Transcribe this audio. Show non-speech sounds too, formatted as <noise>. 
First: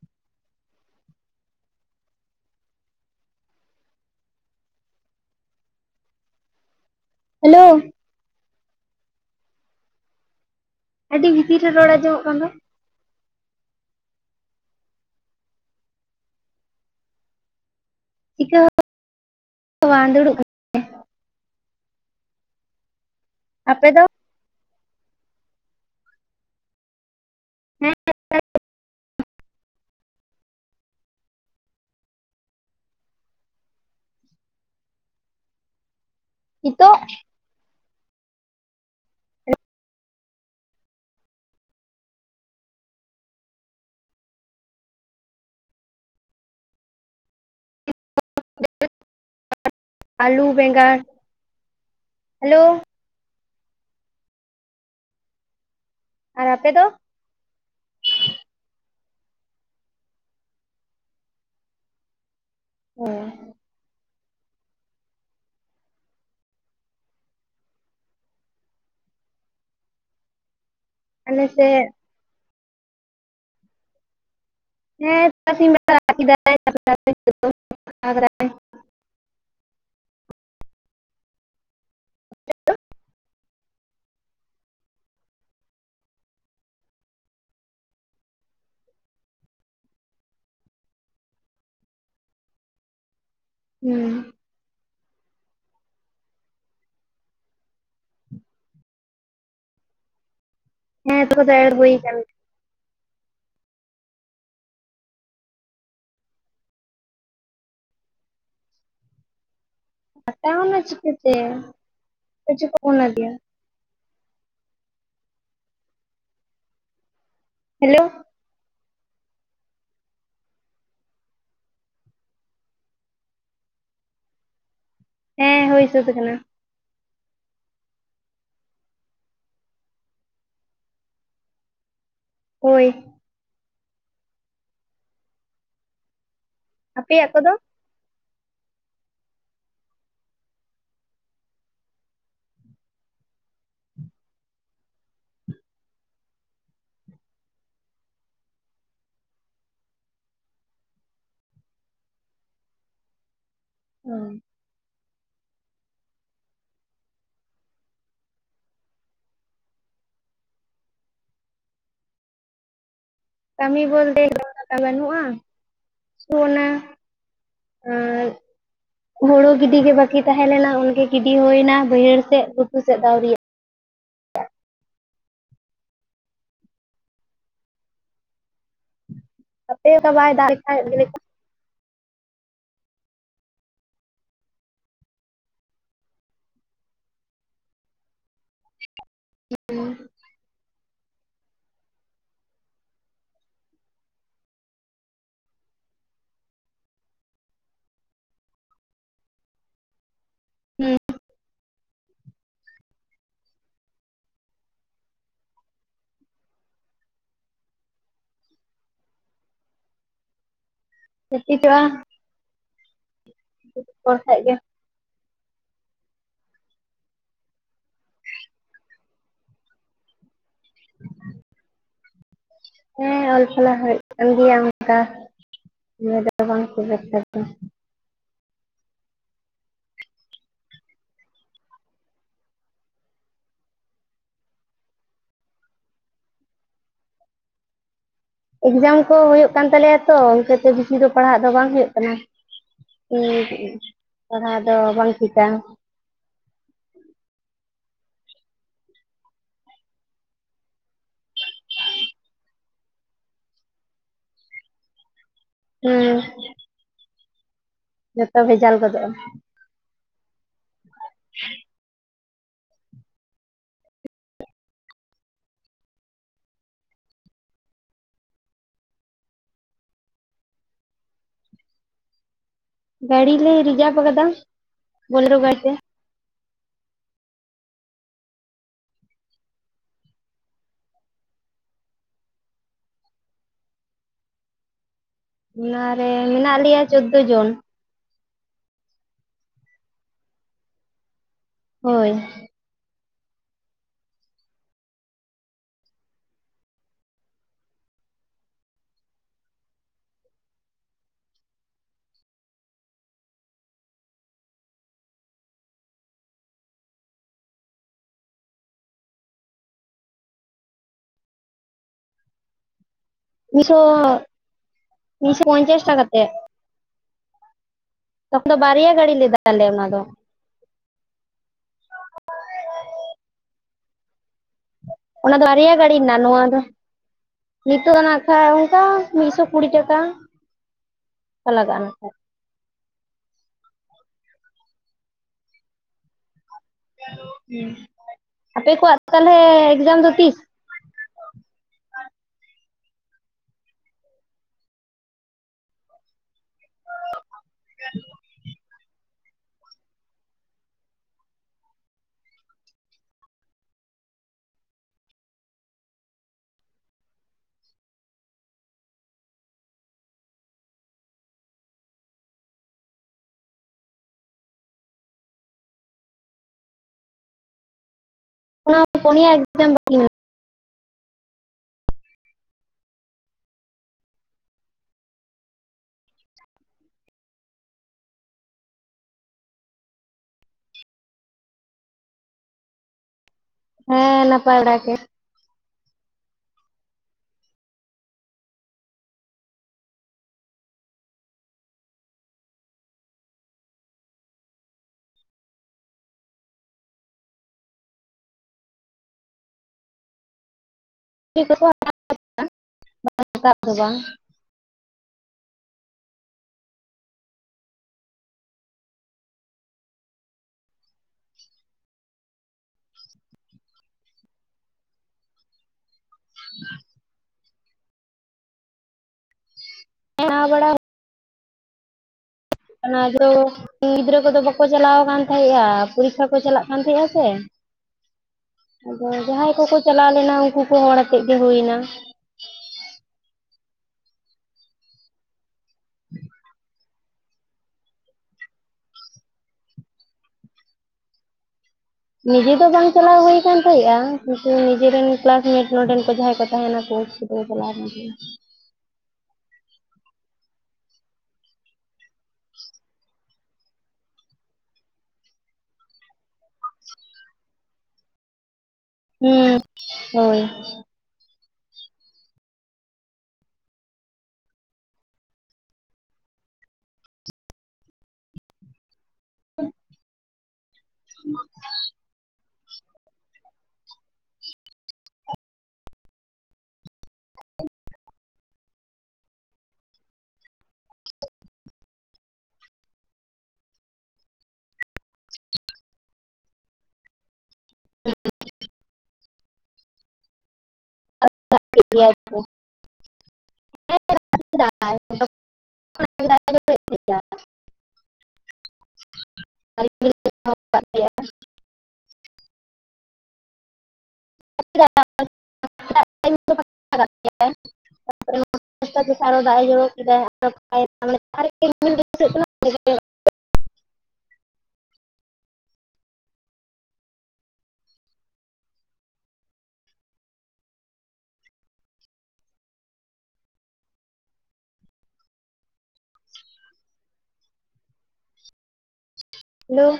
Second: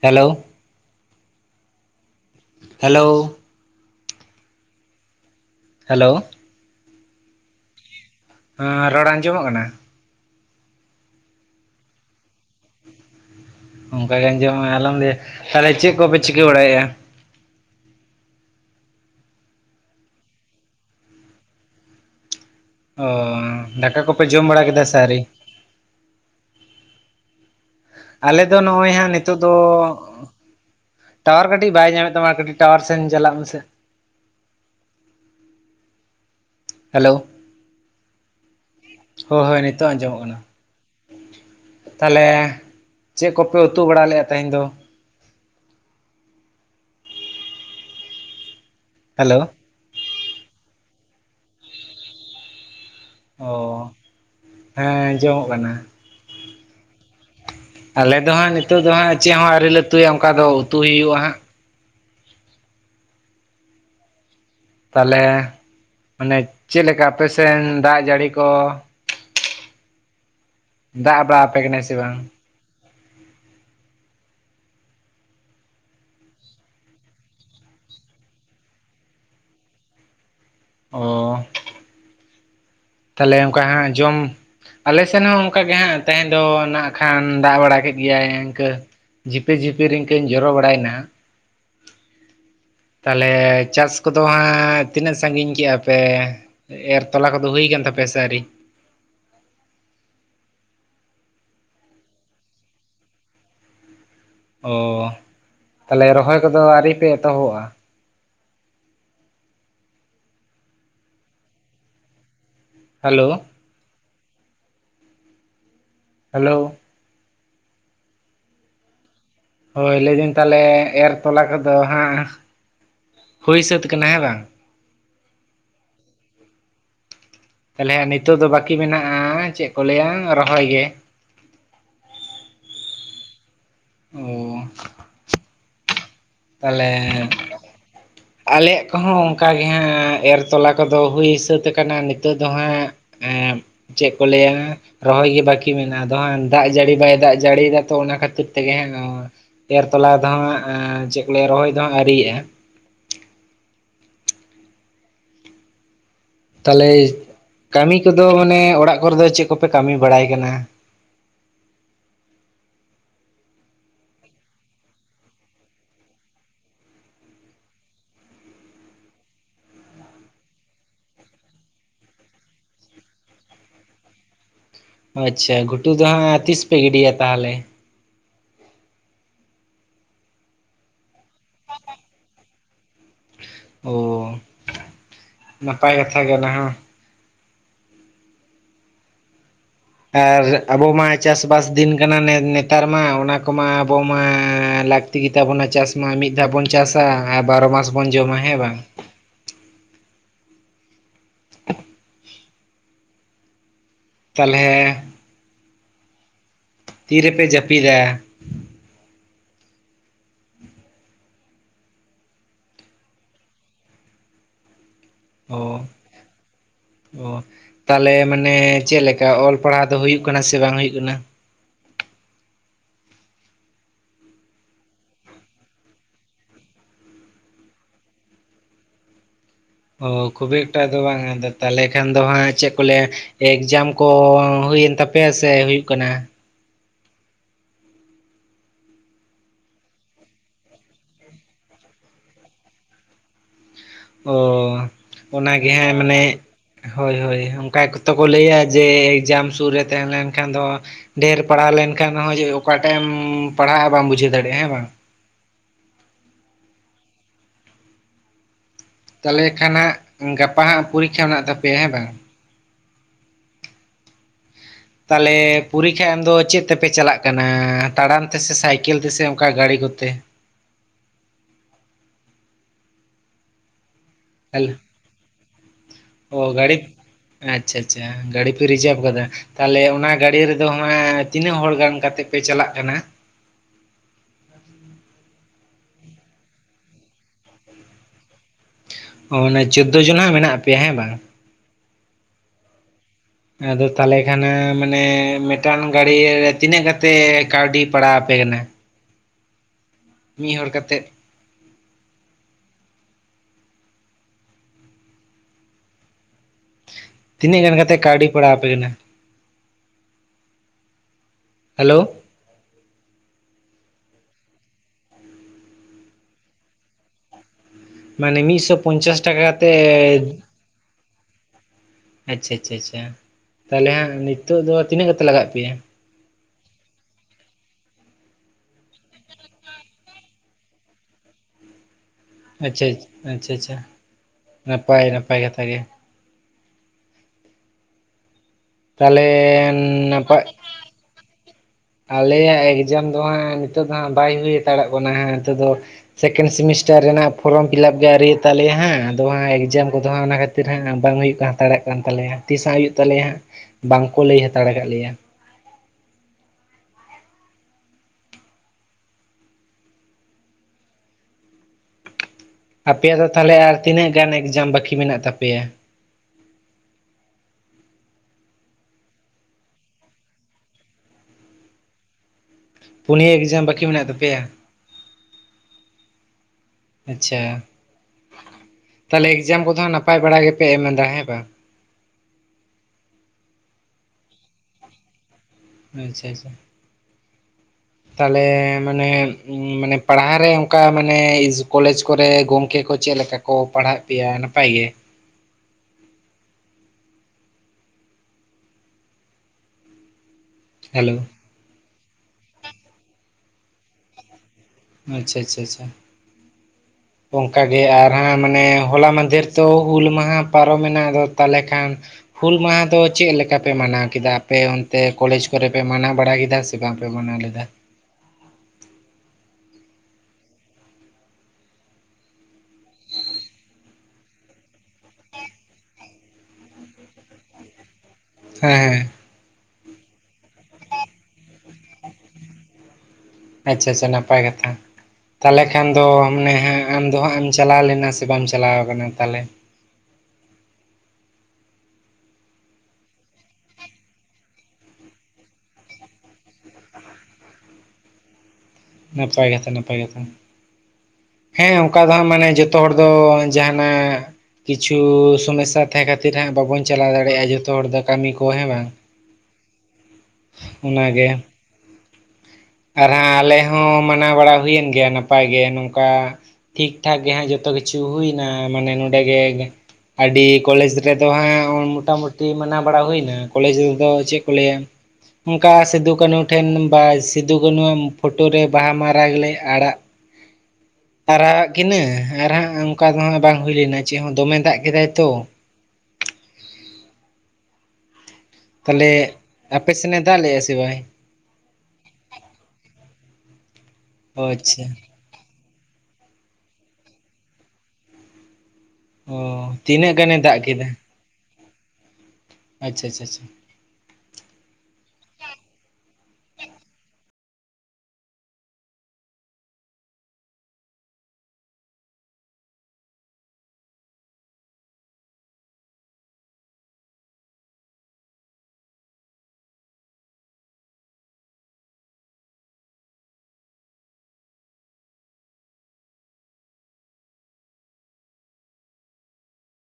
Hello hello hello hello ᱦᱮᱸ ᱨᱚᱲ ᱟᱸᱡᱚᱢᱚᱜ ᱠᱟᱱᱟ ᱟᱹᱰᱤ ᱵᱷᱤᱛᱤᱨ ᱨᱮ ᱨᱚᱲ ᱟᱡᱸᱚᱢᱚᱜ ᱠᱟᱱ ᱫᱚ ᱚᱱᱠᱟ ᱜᱮ ᱟᱸᱡᱚᱢ ᱢᱮ ᱟᱞᱚᱢ ᱞᱟᱹᱭᱟ ᱛᱟᱞᱦᱮ ᱪᱮᱫ ᱠᱚᱯᱮ ᱪᱤᱠᱟᱹ ᱵᱟᱲᱟᱭᱮᱫᱼᱟ? ᱪᱤᱠᱟᱹ ᱦᱚᱸ ᱵᱟᱝ ᱫᱩᱲᱩᱵ ᱠᱟᱱᱤᱧ ᱚᱻ ᱟᱯᱮ ᱫᱟᱠᱟ ᱫᱚ ᱠᱚᱯᱮ ᱡᱚᱢ ᱵᱟᱲᱟ ᱠᱮᱫᱟ ᱥᱮ ᱟᱹᱶᱨᱤ? ᱦᱮᱸ ᱟᱞᱮ ᱫᱚ ᱱᱚᱜᱼᱚᱭ ᱦᱟᱸᱜ ᱱᱤᱛᱚᱜ ᱫᱚ ᱴᱟᱣᱟᱨ ᱠᱟᱹᱴᱤᱡ ᱵᱟᱭ ᱧᱟᱢᱮᱫ ᱛᱟᱢᱟ ᱟᱨ ᱠᱟᱹᱴᱤᱡ ᱴᱟᱣᱟᱨ ᱥᱮᱱ ᱪᱟᱞᱟᱜ ᱢᱮᱥᱮ ᱱᱤᱛᱳᱜ ᱦᱮᱞᱳ ᱦᱳᱭ ᱦᱳᱭ ᱱᱤᱛᱳᱜ ᱟᱸᱡᱚᱢᱚᱜ ᱠᱟᱱᱟ ᱛᱟᱦᱚᱞᱮ ᱪᱮᱫ ᱠᱚᱯᱮ ᱩᱛᱩ ᱵᱟᱲᱟ ᱞᱮᱫᱼᱟ ᱛᱮᱦᱮᱧ ᱫᱚ? ᱦᱮᱞᱳ ᱟᱞᱩ ᱵᱮᱸᱜᱟᱲ ᱦᱮᱞᱳ ᱚ ᱦᱮᱸ ᱟᱸᱡᱚᱢᱚᱜ ᱠᱟᱱᱟ ᱟᱨ ᱟᱯᱮ ᱫᱚ ᱟᱞᱮ ᱫᱚ ᱦᱟᱸᱜ ᱱᱤᱛᱚᱜ ᱫᱚ ᱦᱟᱸᱜ ᱪᱮᱫ ᱦᱚᱸ ᱟᱹᱣᱨᱤ ᱞᱮ ᱩᱛᱩᱭᱟ ᱚᱱᱠᱟ ᱫᱚ ᱩᱛᱩ ᱦᱩᱭᱩᱜᱼᱟ ᱦᱟᱸᱜ ᱚ ᱛᱟᱞᱦᱮ ᱢᱟᱱᱮ ᱪᱮᱫ ᱞᱮᱠᱟ ᱟᱯᱮ ᱥᱮᱫ ᱫᱟᱜ ᱡᱟᱹᱲᱤ ᱠᱚ? ᱫᱟᱜ ᱟᱞᱮ ᱵᱟᱲᱟ ᱟᱯᱮ ᱠᱟᱱᱟᱭ ᱥᱮᱫ ᱥᱮ ᱵᱟᱝ? ᱦᱮᱸ ᱥᱤᱧ ᱵᱮᱲᱟ ᱫᱟᱜ ᱞᱮᱫᱟᱭ ᱱᱤᱛᱳᱜ ᱫᱚ ᱟᱥᱳᱲ ᱵᱟᱲᱟ ᱠᱮᱫᱟᱭ ᱚᱻ ᱛᱟᱦᱚᱞᱮ ᱚᱱᱠᱟ ᱦᱟᱸᱜ ᱡᱚᱢᱼᱼ ᱟᱞᱮ ᱥᱮᱱ ᱦᱚᱸ ᱚᱱᱠᱟ ᱜᱮ ᱦᱟᱜ ᱛᱟᱦᱮᱸ ᱫᱚ ᱱᱟᱜ ᱠᱷᱟᱱ ᱫᱟᱜ ᱵᱟᱲᱟ ᱠᱮᱫ ᱜᱮᱭᱟᱭ ᱤᱱᱠᱟᱹ ᱡᱷᱤᱯᱨ ᱡᱷᱤᱯᱨ ᱨᱤᱝᱠᱟᱹᱧ ᱡᱚᱨᱚ ᱵᱟᱲᱟᱭᱱᱟ ᱛᱟᱦᱞᱮ ᱪᱟᱥ ᱦᱩᱸ ᱠᱚᱫᱚ ᱦᱟᱸᱜ ᱛᱤᱱᱟᱹᱜ ᱥᱟᱹᱜᱤᱧ ᱠᱮᱫᱼᱟ ᱯᱮ ᱮᱨ ᱛᱚᱞᱟ ᱠᱚᱫᱚ ᱦᱩᱭ ᱟᱠᱟᱱ ᱛᱟᱯᱮᱭᱟ ᱥᱮ ᱟᱹᱨᱤ ᱦᱮ ᱛᱚᱵᱮ ᱫᱚ ᱮᱰ ᱦᱚᱭ ᱠᱟᱱᱟ᱾ ᱚ ᱛᱟᱦᱚᱞᱮ ᱨᱚᱦᱚᱭ ᱠᱚᱫᱚ ᱟᱹᱣᱨᱤ ᱯᱮ ᱮᱛᱚᱦᱚᱵᱚᱜᱼᱟ ᱠᱟᱴᱟᱣ ᱱᱟ ᱪᱤᱠᱟᱹᱛᱮ ᱚᱠᱚᱭ ᱪᱚ ᱠᱚ ᱯᱷᱚᱱ ᱟᱫᱮ ᱦᱮᱞᱳ ᱦᱮᱞᱳ ᱦᱮᱞᱳ ᱦᱳᱭ ᱞᱟᱹᱭᱫᱟᱹᱧ ᱛᱟᱦᱚᱞᱮ ᱮᱨ ᱛᱚᱞᱟ ᱠᱚᱫᱚ ᱦᱟᱸᱜ ᱦᱩᱭ ᱥᱟᱹᱛ ᱠᱟᱱᱟ ᱦᱮᱸ ᱵᱟᱝ‍? ᱦᱮᱸ ᱦᱩᱭ ᱥᱟᱹᱛ ᱟᱠᱟᱱᱟ᱾ ᱛᱟᱦᱚᱞᱮ ᱦᱮ ᱱᱤᱛᱚᱜ ᱫᱚ ᱵᱟᱹᱠᱤ ᱢᱮᱱᱟᱜᱼᱟ ᱪᱮᱫ ᱠᱚ ᱞᱟᱹᱭᱟ ᱨᱚᱦᱚᱭ ᱜᱮ ᱦᱳᱭ ᱚᱻ ᱟᱯᱮᱭᱟᱜ ᱛᱟᱦᱚᱞᱮ ᱠᱚᱫᱚ ᱟᱞᱮᱭᱟᱜ ᱠᱚ ᱦᱚᱸ ᱚᱱᱠᱟ ᱜᱮ ᱦᱟᱸᱜ ᱮᱨ ᱛᱚᱞᱟ ᱠᱚᱫᱚ ᱦᱩᱭ ᱥᱟᱹᱛ ᱟᱠᱟᱱᱟ ᱱᱤᱛᱚᱜ ᱫᱚ ᱦᱟᱸᱜᱼᱼ ᱮᱸᱜ ᱪᱮᱫ ᱠᱚ ᱞᱟᱹᱭᱟ ᱨᱚᱦᱚᱭ ᱜᱮ ᱵᱟᱹᱠᱤ ᱢᱮᱱᱟᱜᱼᱟ ᱟᱫᱚ ᱦᱟᱸᱜ ᱫᱟᱜ ᱡᱟᱹᱲᱤ ᱵᱟᱭ ᱫᱟᱜ ᱡᱟᱹᱲᱤᱭᱫᱟ ᱛᱚ ᱚᱱᱟ ᱠᱷᱟᱹᱛᱤᱨ ᱛᱮᱜᱮ ᱦᱟᱸᱜ ᱮᱨ ᱛᱚᱞᱟ ᱫᱚ ᱦᱟᱸᱜ ᱪᱮᱫ ᱠᱚᱞᱮ ᱨᱚᱦᱚᱭ ᱫᱚ ᱦᱟᱸᱜ ᱟᱹᱣᱤᱭᱟᱜᱼᱟ᱾ ᱦᱩᱸ ᱛᱟᱦᱚᱞᱮ ᱠᱟᱹᱢᱤ ᱠᱚᱫᱚ ᱢᱟᱱᱮ ᱚᱲᱟᱜ ᱠᱚᱨᱮ ᱫᱚ ᱪᱮᱫ ᱠᱚᱯᱮ ᱠᱟᱹᱢᱤ ᱵᱟᱲᱟᱭ ᱠᱟᱱᱟ᱾ ᱠᱟᱹᱢᱤ ᱵᱚᱞᱛᱮ <unintelligible> ᱵᱟᱹᱱᱩᱜᱼᱟ ᱥᱚᱱᱟ᱾ ᱟᱸ ᱦᱳᱲᱩ ᱜᱤᱰᱤ ᱜᱮ ᱵᱟᱠᱤ ᱛᱟᱦᱮᱸ ᱞᱮᱱᱟ ᱚᱱᱟ ᱜᱮ ᱜᱤᱰᱤ ᱦᱩᱭᱮᱱᱟ ᱵᱟᱹᱭᱦᱟᱹᱲ ᱥᱮᱫ ᱜᱷᱩᱴᱩ ᱥᱮᱫ ᱫᱟ ᱟᱣᱨᱤᱭᱟᱜᱼᱟ ᱚ ᱟᱪᱪᱷᱟ ᱜᱷᱩᱴᱩ ᱫᱚ ᱦᱟᱸᱜ ᱛᱤᱥ ᱯᱮ ᱜᱤᱰᱤᱭᱟ ᱛᱟᱦᱚᱞᱮ? ᱦᱟᱯᱮ ᱫᱚ ᱵᱟᱭ ᱫᱟᱜ ᱞᱮᱠᱷᱟᱡᱼᱼ <inaudible> ᱚ ᱱᱟᱯᱟᱭ ᱠᱟᱛᱷᱟ ᱠᱟᱱᱟ ᱜᱮ ᱚᱱᱟ ᱦᱚᱸ ᱦᱩᱸ ᱟᱨ ᱟᱵᱚᱢ ᱢᱟ ᱪᱟᱥ-ᱵᱟᱥ ᱫᱤᱱ ᱠᱟᱱᱟ ᱱᱮᱛᱟᱨ ᱢᱟ ᱚᱱᱟ ᱠᱚᱢᱟ ᱟᱵᱚ ᱢᱟ ᱞᱟᱠᱛᱤᱼᱼ ᱛᱮᱜᱤ ᱛᱵᱚᱱᱟ ᱪᱟᱥ ᱢᱟ ᱢᱤᱫ ᱫᱷᱟᱣ ᱵᱚᱱ ᱪᱟᱥᱟ ᱟᱨ ᱵᱟᱨᱚ ᱢᱟᱥ ᱵᱚᱱ ᱡᱚᱢᱟ ᱦᱮᱸ ᱵᱟᱝ? ᱦᱮᱸᱻ <inaudible> ᱛᱟᱞᱚᱦᱮᱼᱼ ᱛᱤᱨᱮᱯᱮ ᱡᱟᱹᱯᱤᱫᱟ᱾ ᱡᱟᱯᱤᱫᱚᱜᱼᱟ ᱟᱨ ᱠᱟᱴᱤᱡ ᱯᱚᱨ ᱠᱷᱟᱡ ᱜᱮ ᱚᱻ ᱚ ᱛᱟᱦᱚᱞᱮ ᱢᱟᱱᱮ ᱪᱮᱫ ᱞᱮᱠᱟ ᱚᱞ ᱯᱟᱲᱦᱟᱣ ᱫᱚ ᱦᱩᱭᱩᱜ ᱠᱟᱱᱟ ᱥᱮ ᱵᱟᱝ ᱦᱩᱭᱩᱜ ᱠᱟᱱᱟ᱾ ᱦᱮᱸ ᱚᱞᱯᱟᱲᱦᱣ ᱦᱩᱭᱩᱜ ᱠᱟᱱ ᱜᱮᱭᱟ ᱚᱱᱠᱟ᱾ <unintelligible> ᱚ ᱠᱷᱩᱵᱤ ᱮᱠᱴᱟ ᱫᱚ ᱵᱟᱝᱟ ᱟᱫᱚ ᱛᱟᱦᱚᱞᱮ ᱠᱷᱟᱱ ᱫᱚ ᱦᱟᱸᱜ ᱪᱮᱫ ᱠᱚ ᱞᱟᱹᱭᱟᱼᱼ ᱮᱠᱡᱟᱢ ᱠᱚ ᱦᱩᱭᱮᱱ ᱛᱟᱯᱮᱭᱟ ᱥᱮ ᱦᱩᱭᱩᱜ ᱠᱟᱱᱟ᱾ ᱮᱠᱡᱟᱢ ᱠᱚ ᱦᱩᱭᱩᱜ ᱠᱟᱱ ᱛᱟᱞᱮᱭᱟ ᱛᱚ ᱤᱱᱠᱟᱹᱛᱮ ᱵᱮᱥᱤ ᱫᱚ ᱯᱟᱲᱦᱟᱜ ᱫᱚ ᱵᱟᱝ ᱦᱩᱭᱩᱜ ᱠᱟᱱᱟ᱾ ᱦᱮᱸ ᱚ ᱚᱱᱟᱜᱮ ᱦᱟᱸᱜ ᱢᱟᱱᱮ ᱦᱳᱭ ᱦᱳᱭ ᱚᱱᱠᱟ ᱜᱮᱛᱚ ᱠᱚ ᱞᱟᱹᱭᱟ ᱡᱮ ᱮᱠᱡᱟᱢ ᱥᱩᱨ ᱨᱮ ᱛᱟᱦᱮᱸ ᱞᱮᱱᱠᱷᱟᱱ ᱫᱚ ᱰᱷᱮᱨ ᱯᱟᱲᱦᱟᱣ ᱞᱮᱱᱠᱷᱟᱱ ᱦᱚᱸ ᱡᱮ ᱚᱠᱟᱴᱟᱜ ᱮᱢ ᱯᱟᱲᱦᱟᱜᱼᱟ ᱵᱟᱢ ᱵᱩᱡᱷᱟᱹᱣ ᱫᱟᱲᱮᱭᱟᱜᱼᱟ ᱦᱮᱸ ᱵᱟᱝ᱾ ᱦᱩᱸ ᱡᱚᱛᱚ ᱵᱷᱮᱡᱟᱞ ᱜᱚᱫᱚᱜᱼᱟ᱾ ᱛᱟᱦᱚᱞᱮ ᱠᱷᱟᱱ ᱦᱟᱸᱜ ᱜᱟᱯᱟ ᱦᱟᱸᱜ ᱯᱚᱨᱤᱠᱠᱷᱟ ᱢᱮᱱᱟᱜ ᱛᱟᱯᱮᱭᱟ ᱦᱮᱸ ᱵᱟᱝ᱾ <inaudible> <unintelligible> ᱛᱟᱦᱚᱞᱮ ᱯᱚᱨᱤᱠᱠᱷᱟ ᱮᱢ ᱫᱚ ᱪᱮᱫ ᱛᱮᱯᱮ ᱪᱟᱞᱟᱜ ᱠᱟᱱᱟ ᱛᱟᱲᱟᱢ ᱛᱮᱥᱮ ᱥᱟᱭᱠᱮᱞ ᱛᱮᱥᱮ ᱚᱱᱠᱟ ᱜᱟᱹᱲᱤ ᱠᱚᱛᱮ᱾ ᱜᱟᱲᱤ ᱞᱮ ᱨᱤᱡᱟᱵᱽ ᱟᱠᱟᱫᱟ ᱦᱮᱞᱳ ᱵᱳᱞᱮᱨᱳ ᱜᱟᱲᱤ ᱛᱮ᱾ ᱚ ᱜᱟᱲᱤ ᱟᱪᱪᱷᱟ ᱟᱪᱪᱷᱟ ᱜᱟᱹᱲᱤ ᱯᱮ ᱨᱤᱡᱟᱵᱷ ᱟᱠᱟᱫᱟ᱾ ᱛᱟᱦᱚᱞᱮ ᱚᱱᱟ ᱜᱟᱹᱲᱤ ᱨᱮᱫᱚ ᱦᱟᱸᱜ ᱛᱤᱱᱟᱹᱜ ᱦᱚᱲ ᱜᱟᱱ ᱠᱟᱛᱮᱜ ᱯᱮ ᱪᱟᱞᱟᱜ ᱠᱟᱱᱟ? ᱚᱱᱟᱨᱮ ᱢᱮᱱᱟᱜ ᱞᱮᱭᱟ ᱪᱳᱫᱫᱳ ᱡᱚᱱ᱾ ᱚ ᱚᱱᱮ ᱪᱳᱫᱽᱫᱳ ᱡᱚᱱ ᱦᱟᱸᱜ ᱢᱮᱱᱟᱜ ᱯᱮᱭᱟ ᱦᱮᱸ ᱵᱟᱝ᱾ ᱦᱳᱭ ᱟᱫᱚ ᱛᱟᱦᱚᱞᱮ ᱠᱷᱟᱱ ᱢᱟᱱᱮ ᱢᱤᱫᱴᱟᱝ ᱜᱟᱹᱲᱤ ᱛᱤᱱᱟᱹᱜ ᱠᱟᱛᱮ ᱠᱟᱹᱣᱰᱤ ᱯᱟᱲᱟᱣ ᱟᱯᱮ ᱠᱟᱱᱟ᱾ ᱢᱤᱫ ᱦᱚᱲ ᱠᱟᱛᱮᱫ᱾ ᱛᱤᱱᱟᱹᱜ ᱜᱟᱱ ᱠᱟᱛᱮᱫ ᱠᱟᱹᱣᱰᱤ ᱯᱟᱲᱟᱣ ᱟᱯᱮ ᱠᱟᱱᱟ? ᱦᱮᱞᱳ ᱢᱤᱫᱥᱳ ᱢᱤᱫᱥᱳ ᱯᱚᱧᱪᱟᱥ ᱴᱟᱠᱟ ᱠᱟᱛᱮᱫ᱾ ᱢᱟᱱᱮ ᱛᱚᱠᱷᱚᱱ ᱫᱚ ᱢᱤᱫᱥᱚ ᱵᱟᱨᱭᱟ ᱜᱟᱹᱰᱤ ᱯᱚᱧᱪᱟᱥ ᱞᱮᱫᱟᱞᱮ ᱚᱱᱟ ᱫᱚ ᱴᱟᱠᱟᱛᱮᱡ᱾ ᱟᱪᱪᱷᱟ ᱟᱪᱪᱷᱟ ᱟᱪᱷᱟ ᱛᱟᱞᱦᱮ ᱦᱟᱸᱜ ᱱᱤᱛᱳᱜ ᱫᱚ ᱛᱤᱱᱟᱹᱜ ᱠᱟᱛᱮ ᱞᱟᱜᱟᱜ ᱯᱮᱭᱟ? ᱮᱱᱟ ᱱᱚᱣᱟ ᱫᱚ ᱱᱤᱛᱚᱜ ᱠᱷᱟᱱ ᱚᱱᱠᱟ ᱢᱤᱫᱥᱚ ᱠᱩᱲᱤ ᱴᱟᱠᱟ᱾ ᱞᱟᱜᱟᱜᱼᱟ ᱱᱚᱝᱠᱟ᱾ ᱟᱪᱪᱷᱟ ᱟᱪᱪᱷᱟ ᱟᱪᱪᱷᱟ ᱱᱟᱯᱟᱭ ᱱᱟᱯᱟᱭ ᱠᱟᱛᱷᱟ ᱜᱮ᱾ ᱟᱯᱮ ᱠᱚᱣᱟᱜ ᱛᱟᱦᱚᱞᱮ ᱛᱟᱦᱞᱮ ᱮᱠᱡᱟᱢ ᱫᱚ ᱛᱤᱥ? ᱱᱟᱯᱟᱭ ᱟᱞᱮᱭᱟᱜ ᱮᱠᱡᱟᱢ ᱫᱚ ᱦᱟᱸᱜ ᱱᱤᱛᱚᱜ ᱫᱚ ᱦᱟᱸᱜ ᱵᱟᱭ ᱦᱩᱭ ᱦᱟᱛᱟᱲᱚᱜ ᱠᱟᱱᱟ ᱦᱟᱜ ᱱᱤᱛᱚᱜ ᱫᱚ᱾ ᱥᱮᱠᱮᱱᱰ ᱥᱮᱢᱤᱥᱴᱟᱨ ᱨᱮᱱᱟᱜ ᱯᱷᱚᱨᱚ ᱯᱷᱤᱞᱟᱯ ᱜᱮ ᱟᱹᱣᱨᱤᱭᱟ ᱛᱟᱞᱮᱭᱟ ᱦᱟᱸᱜ ᱟᱫᱚ ᱦᱟᱸᱜ ᱮᱠᱡᱟᱢ ᱠᱚᱫᱚ ᱦᱟᱸᱜ ᱚᱱᱟ ᱠᱷᱟᱹᱛᱤᱨ, ᱠᱷᱟᱹᱛᱤᱨ ᱦᱟᱸᱜ ᱵᱟᱝ ᱦᱩᱭᱩᱜ ᱛᱟᱲᱟᱜ ᱠᱟᱱ ᱛᱟᱞᱮᱭᱟ ᱛᱤᱥ ᱦᱟᱸᱜ ᱦᱩᱭᱩᱜ ᱛᱟᱞᱮᱭᱟ ᱦᱟᱸᱜ ᱵᱟᱝᱠᱚ ᱞᱟᱹᱭ ᱦᱟᱛᱟᱲ ᱠᱟᱜ ᱞᱮᱭᱟ᱾ ᱟᱯᱮᱭᱟᱜ ᱫᱚ ᱛᱟᱦᱚᱞᱮ ᱟᱨ ᱛᱤᱱᱟᱹᱜ ᱜᱟᱱ ᱮᱠᱡᱟᱢ ᱵᱟᱹᱠᱤ ᱢᱮᱱᱟᱜ ᱛᱟᱯᱮᱭᱟ? ᱚᱱᱟ ᱯᱩᱱᱭᱟ ᱮᱠᱡᱟᱢ ᱵᱟᱠᱤ‌ ᱢᱮᱱᱟ᱾ ᱯᱩᱱᱭᱟᱹ ᱮᱠᱡᱟᱢ ᱵᱟᱠᱤ ᱢᱮᱱᱟᱜ ᱛᱟᱯᱮᱭᱟ᱾ ᱟᱪᱪᱷᱟ ᱛᱟᱦᱚᱞᱮ ᱮᱠᱡᱟᱢ ᱠᱚᱫᱚ ᱦᱟᱸ ᱱᱟᱯᱟᱭ ᱵᱟᱲᱟ ᱜᱮᱯᱮ ᱮᱢᱫᱟ ᱦᱮᱸ ᱵᱟᱝ? ᱦᱮᱸ ᱱᱟᱯᱟᱭ ᱵᱟᱲᱟ ᱜᱮ᱾ ᱟᱪᱪᱷᱟ ᱟᱪᱪᱷᱟ ᱛᱟᱦᱚᱞᱮ ᱢᱟᱱᱮ ᱢᱟᱱᱮ ᱯᱟᱲᱦᱟᱣ ᱨᱮ ᱚᱱᱠᱟ ᱢᱟᱱᱮ ᱠᱚᱞᱮᱡᱽ ᱠᱚᱨᱮ ᱜᱚᱝᱠᱮ ᱠᱚ ᱪᱮᱫ ᱞᱮᱠᱟ? ᱠᱚ ᱯᱟᱲᱦᱟᱜᱮᱫ ᱯᱮᱭᱟ ᱱᱟᱯᱟᱭ ᱜᱮ? ᱦᱮᱞᱳ᱾ ᱪᱮᱫ ᱠᱚ <unintelligible> ᱫᱚ ᱵᱟᱝ ᱟᱪᱪᱷᱟ ᱟᱪᱪᱷᱟ ᱟᱪᱷᱟ᱾ ᱚᱱᱠᱟᱜᱮ ᱟᱨ ᱦᱚᱸ ᱢᱟᱱᱮ ᱦᱚᱞᱟ ᱢᱟᱟᱦᱫᱷᱮᱨ ᱛᱚ ᱦᱩᱞ ᱢᱟᱦᱟ ᱯᱟᱨᱚᱢᱮᱱᱟ ᱟᱫᱚ ᱛᱟᱦᱚᱞᱮ ᱠᱷᱟᱱ- ᱦᱩᱞ ᱢᱟᱦᱟ ᱫᱚ ᱪᱮᱫ ᱞᱮᱠᱟ ᱯᱮ ᱢᱟᱱᱟᱣ ᱠᱮᱫᱟ ᱟᱯᱮ ᱚᱱᱛᱮ ᱠᱚᱞᱮᱡᱽ ᱠᱚᱨᱮ ᱯᱮ ᱢᱟᱱᱟᱣ ᱵᱟᱲᱟ ᱠᱮᱫᱟ ᱥᱮ᱾ ᱵᱟᱝᱯᱮ ᱢᱟᱱᱟᱣ ᱞᱮᱫᱟ᱾ ᱱᱟᱵᱟᱲᱟ- ᱚᱱᱟ ᱟᱫᱚ᱾ ᱜᱤᱫᱽᱨᱟᱹ ᱠᱚᱫᱚ ᱵᱟᱠᱚ ᱪᱟᱞᱟᱣ ᱟᱠᱟᱱ ᱛᱟᱦᱮᱸᱫᱼᱟ ᱯᱚᱨᱤᱠᱷᱟ ᱠᱚ ᱪᱟᱞᱟᱜ ᱠᱟᱱ ᱛᱟᱦᱮᱸᱫᱼᱟ ᱥᱮ᱾ <inaudible> ᱦᱮᱸ ᱟᱫᱚ ᱡᱟᱦᱟᱸᱭ ᱠᱚᱠᱚ ᱪᱟᱞᱟᱣ ᱞᱮᱱᱟ ᱩᱱᱠᱩ ᱠᱚ ᱦᱚᱲ ᱟᱛᱮᱜ ᱜᱮ ᱦᱩᱭᱱᱟ᱾ ᱟᱪᱪᱷᱟ ᱟᱪᱪᱷᱟ ᱱᱟᱯᱟᱭ ᱠᱟᱛᱷᱟ ᱛᱟᱦᱚᱞᱮ ᱠᱷᱟᱱ ᱫᱚ ᱱᱮ ᱦᱟᱜᱼᱼ ᱟᱢ ᱫᱚ ᱦᱟᱸᱜ ᱮᱢ ᱪᱟᱞᱟᱣ ᱞᱮᱱᱟ ᱥᱮ ᱵᱟᱢ ᱪᱟᱞᱟᱣ ᱟᱠᱟᱱᱟ ᱛᱟᱦᱚᱞᱮ? ᱱᱤᱡᱮ ᱫᱚ ᱵᱟᱝ ᱪᱟᱞᱟᱣ ᱦᱩᱭ ᱟᱠᱟᱱ ᱛᱟᱦᱮᱸᱼᱟ ᱠᱤᱱᱛᱩ ᱱᱤᱡᱮᱨᱮᱱ ᱠᱮᱞᱟᱥᱢᱮᱴ ᱱᱚᱰᱮᱱ ᱠᱚ ᱡᱟᱦᱟᱸᱭ ᱠᱚ ᱛᱟᱦᱮᱱᱟ ᱠᱚ ᱩᱱᱠᱩ <unintelligible> ᱱᱟᱯᱟᱭ ᱠᱟᱛᱷᱟ ᱱᱟᱯᱟᱭ ᱠᱟᱛᱷᱟ᱾ ᱦᱮᱸ ᱚᱱᱠᱟ ᱫᱚ ᱦᱟᱸᱜ ᱢᱟᱱᱮ ᱡᱚᱛᱚ ᱦᱚᱲ ᱫᱚ ᱡᱟᱦᱟᱱᱟᱜ᱾ ᱠᱤᱪᱷᱩ ᱥᱚᱢᱚᱥᱥᱟ ᱛᱟᱦᱮᱸ ᱠᱷᱟᱹᱛᱤᱨ ᱦᱟᱸᱜ ᱵᱟᱵᱚᱱ ᱪᱟᱞᱟᱣ ᱫᱟᱲᱮᱭᱟᱜᱼᱟ ᱡᱚᱛᱚ ᱦᱚᱲ ᱫᱚ ᱠᱟᱹᱢᱤ ᱠᱚ ᱦᱮᱸ ᱵᱟᱝ᱾ ᱦᱩᱸ ᱦᱳᱭ᱾ ᱚᱱᱟᱜᱮᱼᱼ ᱟᱨ ᱦᱟᱜ ᱟᱞᱮ ᱦᱚᱸ ᱢᱟᱱᱟᱣ ᱵᱟᱲᱟ ᱦᱩᱭᱮᱱ ᱜᱮᱭᱟ ᱱᱟᱯᱟᱭ ᱜᱮ ᱱᱚᱝᱼᱠᱟ ᱴᱷᱤᱠ ᱴᱷᱟᱠ ᱜᱮ ᱦᱟᱸᱜ ᱡᱚᱛᱚ ᱠᱤᱪᱷᱩ ᱦᱩᱭᱱᱟ ᱢᱟᱱᱮ ᱱᱚᱼᱼ ᱚᱸᱰᱮᱜ ᱟᱹᱰᱤ ᱠᱚᱞᱮᱡᱽ ᱨᱮᱫᱚ ᱦᱟᱜ ᱢᱚᱴᱟᱢᱩᱴᱤᱼᱼ ᱢᱟᱱᱟᱣ ᱵᱟᱲᱟ ᱦᱩᱭᱱᱟ ᱠᱚᱞᱮᱡᱽ ᱨᱮᱫᱚ ᱪᱮᱫ ᱠᱚ ᱞᱟᱹᱭᱟ ᱚᱱᱠᱟ ᱥᱤᱫᱩ ᱠᱟᱹᱱᱩ ᱴᱷᱮᱱ ᱵᱟᱼᱼ ᱥᱤᱫᱩ ᱠᱟᱹᱱᱩ ᱟᱣᱟᱜ ᱯᱷᱳᱴᱳ ᱨᱮ ᱵᱟᱦᱟ ᱢᱟᱨᱟᱜᱽᱞᱮ ᱟᱲᱟᱜᱼᱼ ᱟᱨᱟᱨᱟᱣᱟᱜ ᱠᱤᱱᱟᱹ ᱟᱨ ᱦᱟᱸᱜ ᱚᱱᱠᱟ ᱫᱚ ᱦᱟᱸᱜ ᱵᱟᱝ ᱦᱩᱭ ᱞᱮᱱᱟ ᱪᱮᱫ ᱦᱚᱸ ᱫᱚᱢᱮ ᱫᱟᱜ ᱠᱮᱫᱟᱭ ᱛᱚ᱾ ᱛᱟᱦᱚᱞᱮ ᱟᱯᱮᱥᱮᱱᱮ ᱫᱟᱜ ᱞᱮᱫᱼᱟ ᱥᱮ ᱵᱟᱭ? ᱚ ᱟᱪᱪᱷᱟ <unintelligible> <unintelligible> ᱚ ᱛᱤᱱᱟᱹᱜ ᱜᱟᱱᱮ ᱫᱟᱜ ᱠᱮᱫᱟ? ᱟᱪᱷᱟ ᱪᱪᱷᱟᱻᱪᱷᱟ <unintelligible> ᱫᱟᱜ ᱮ ᱡᱚᱲ ᱠᱮᱫᱟᱭ <unintelligible> ᱦᱮᱸ <unintelligible> ᱦᱮᱞᱩᱳ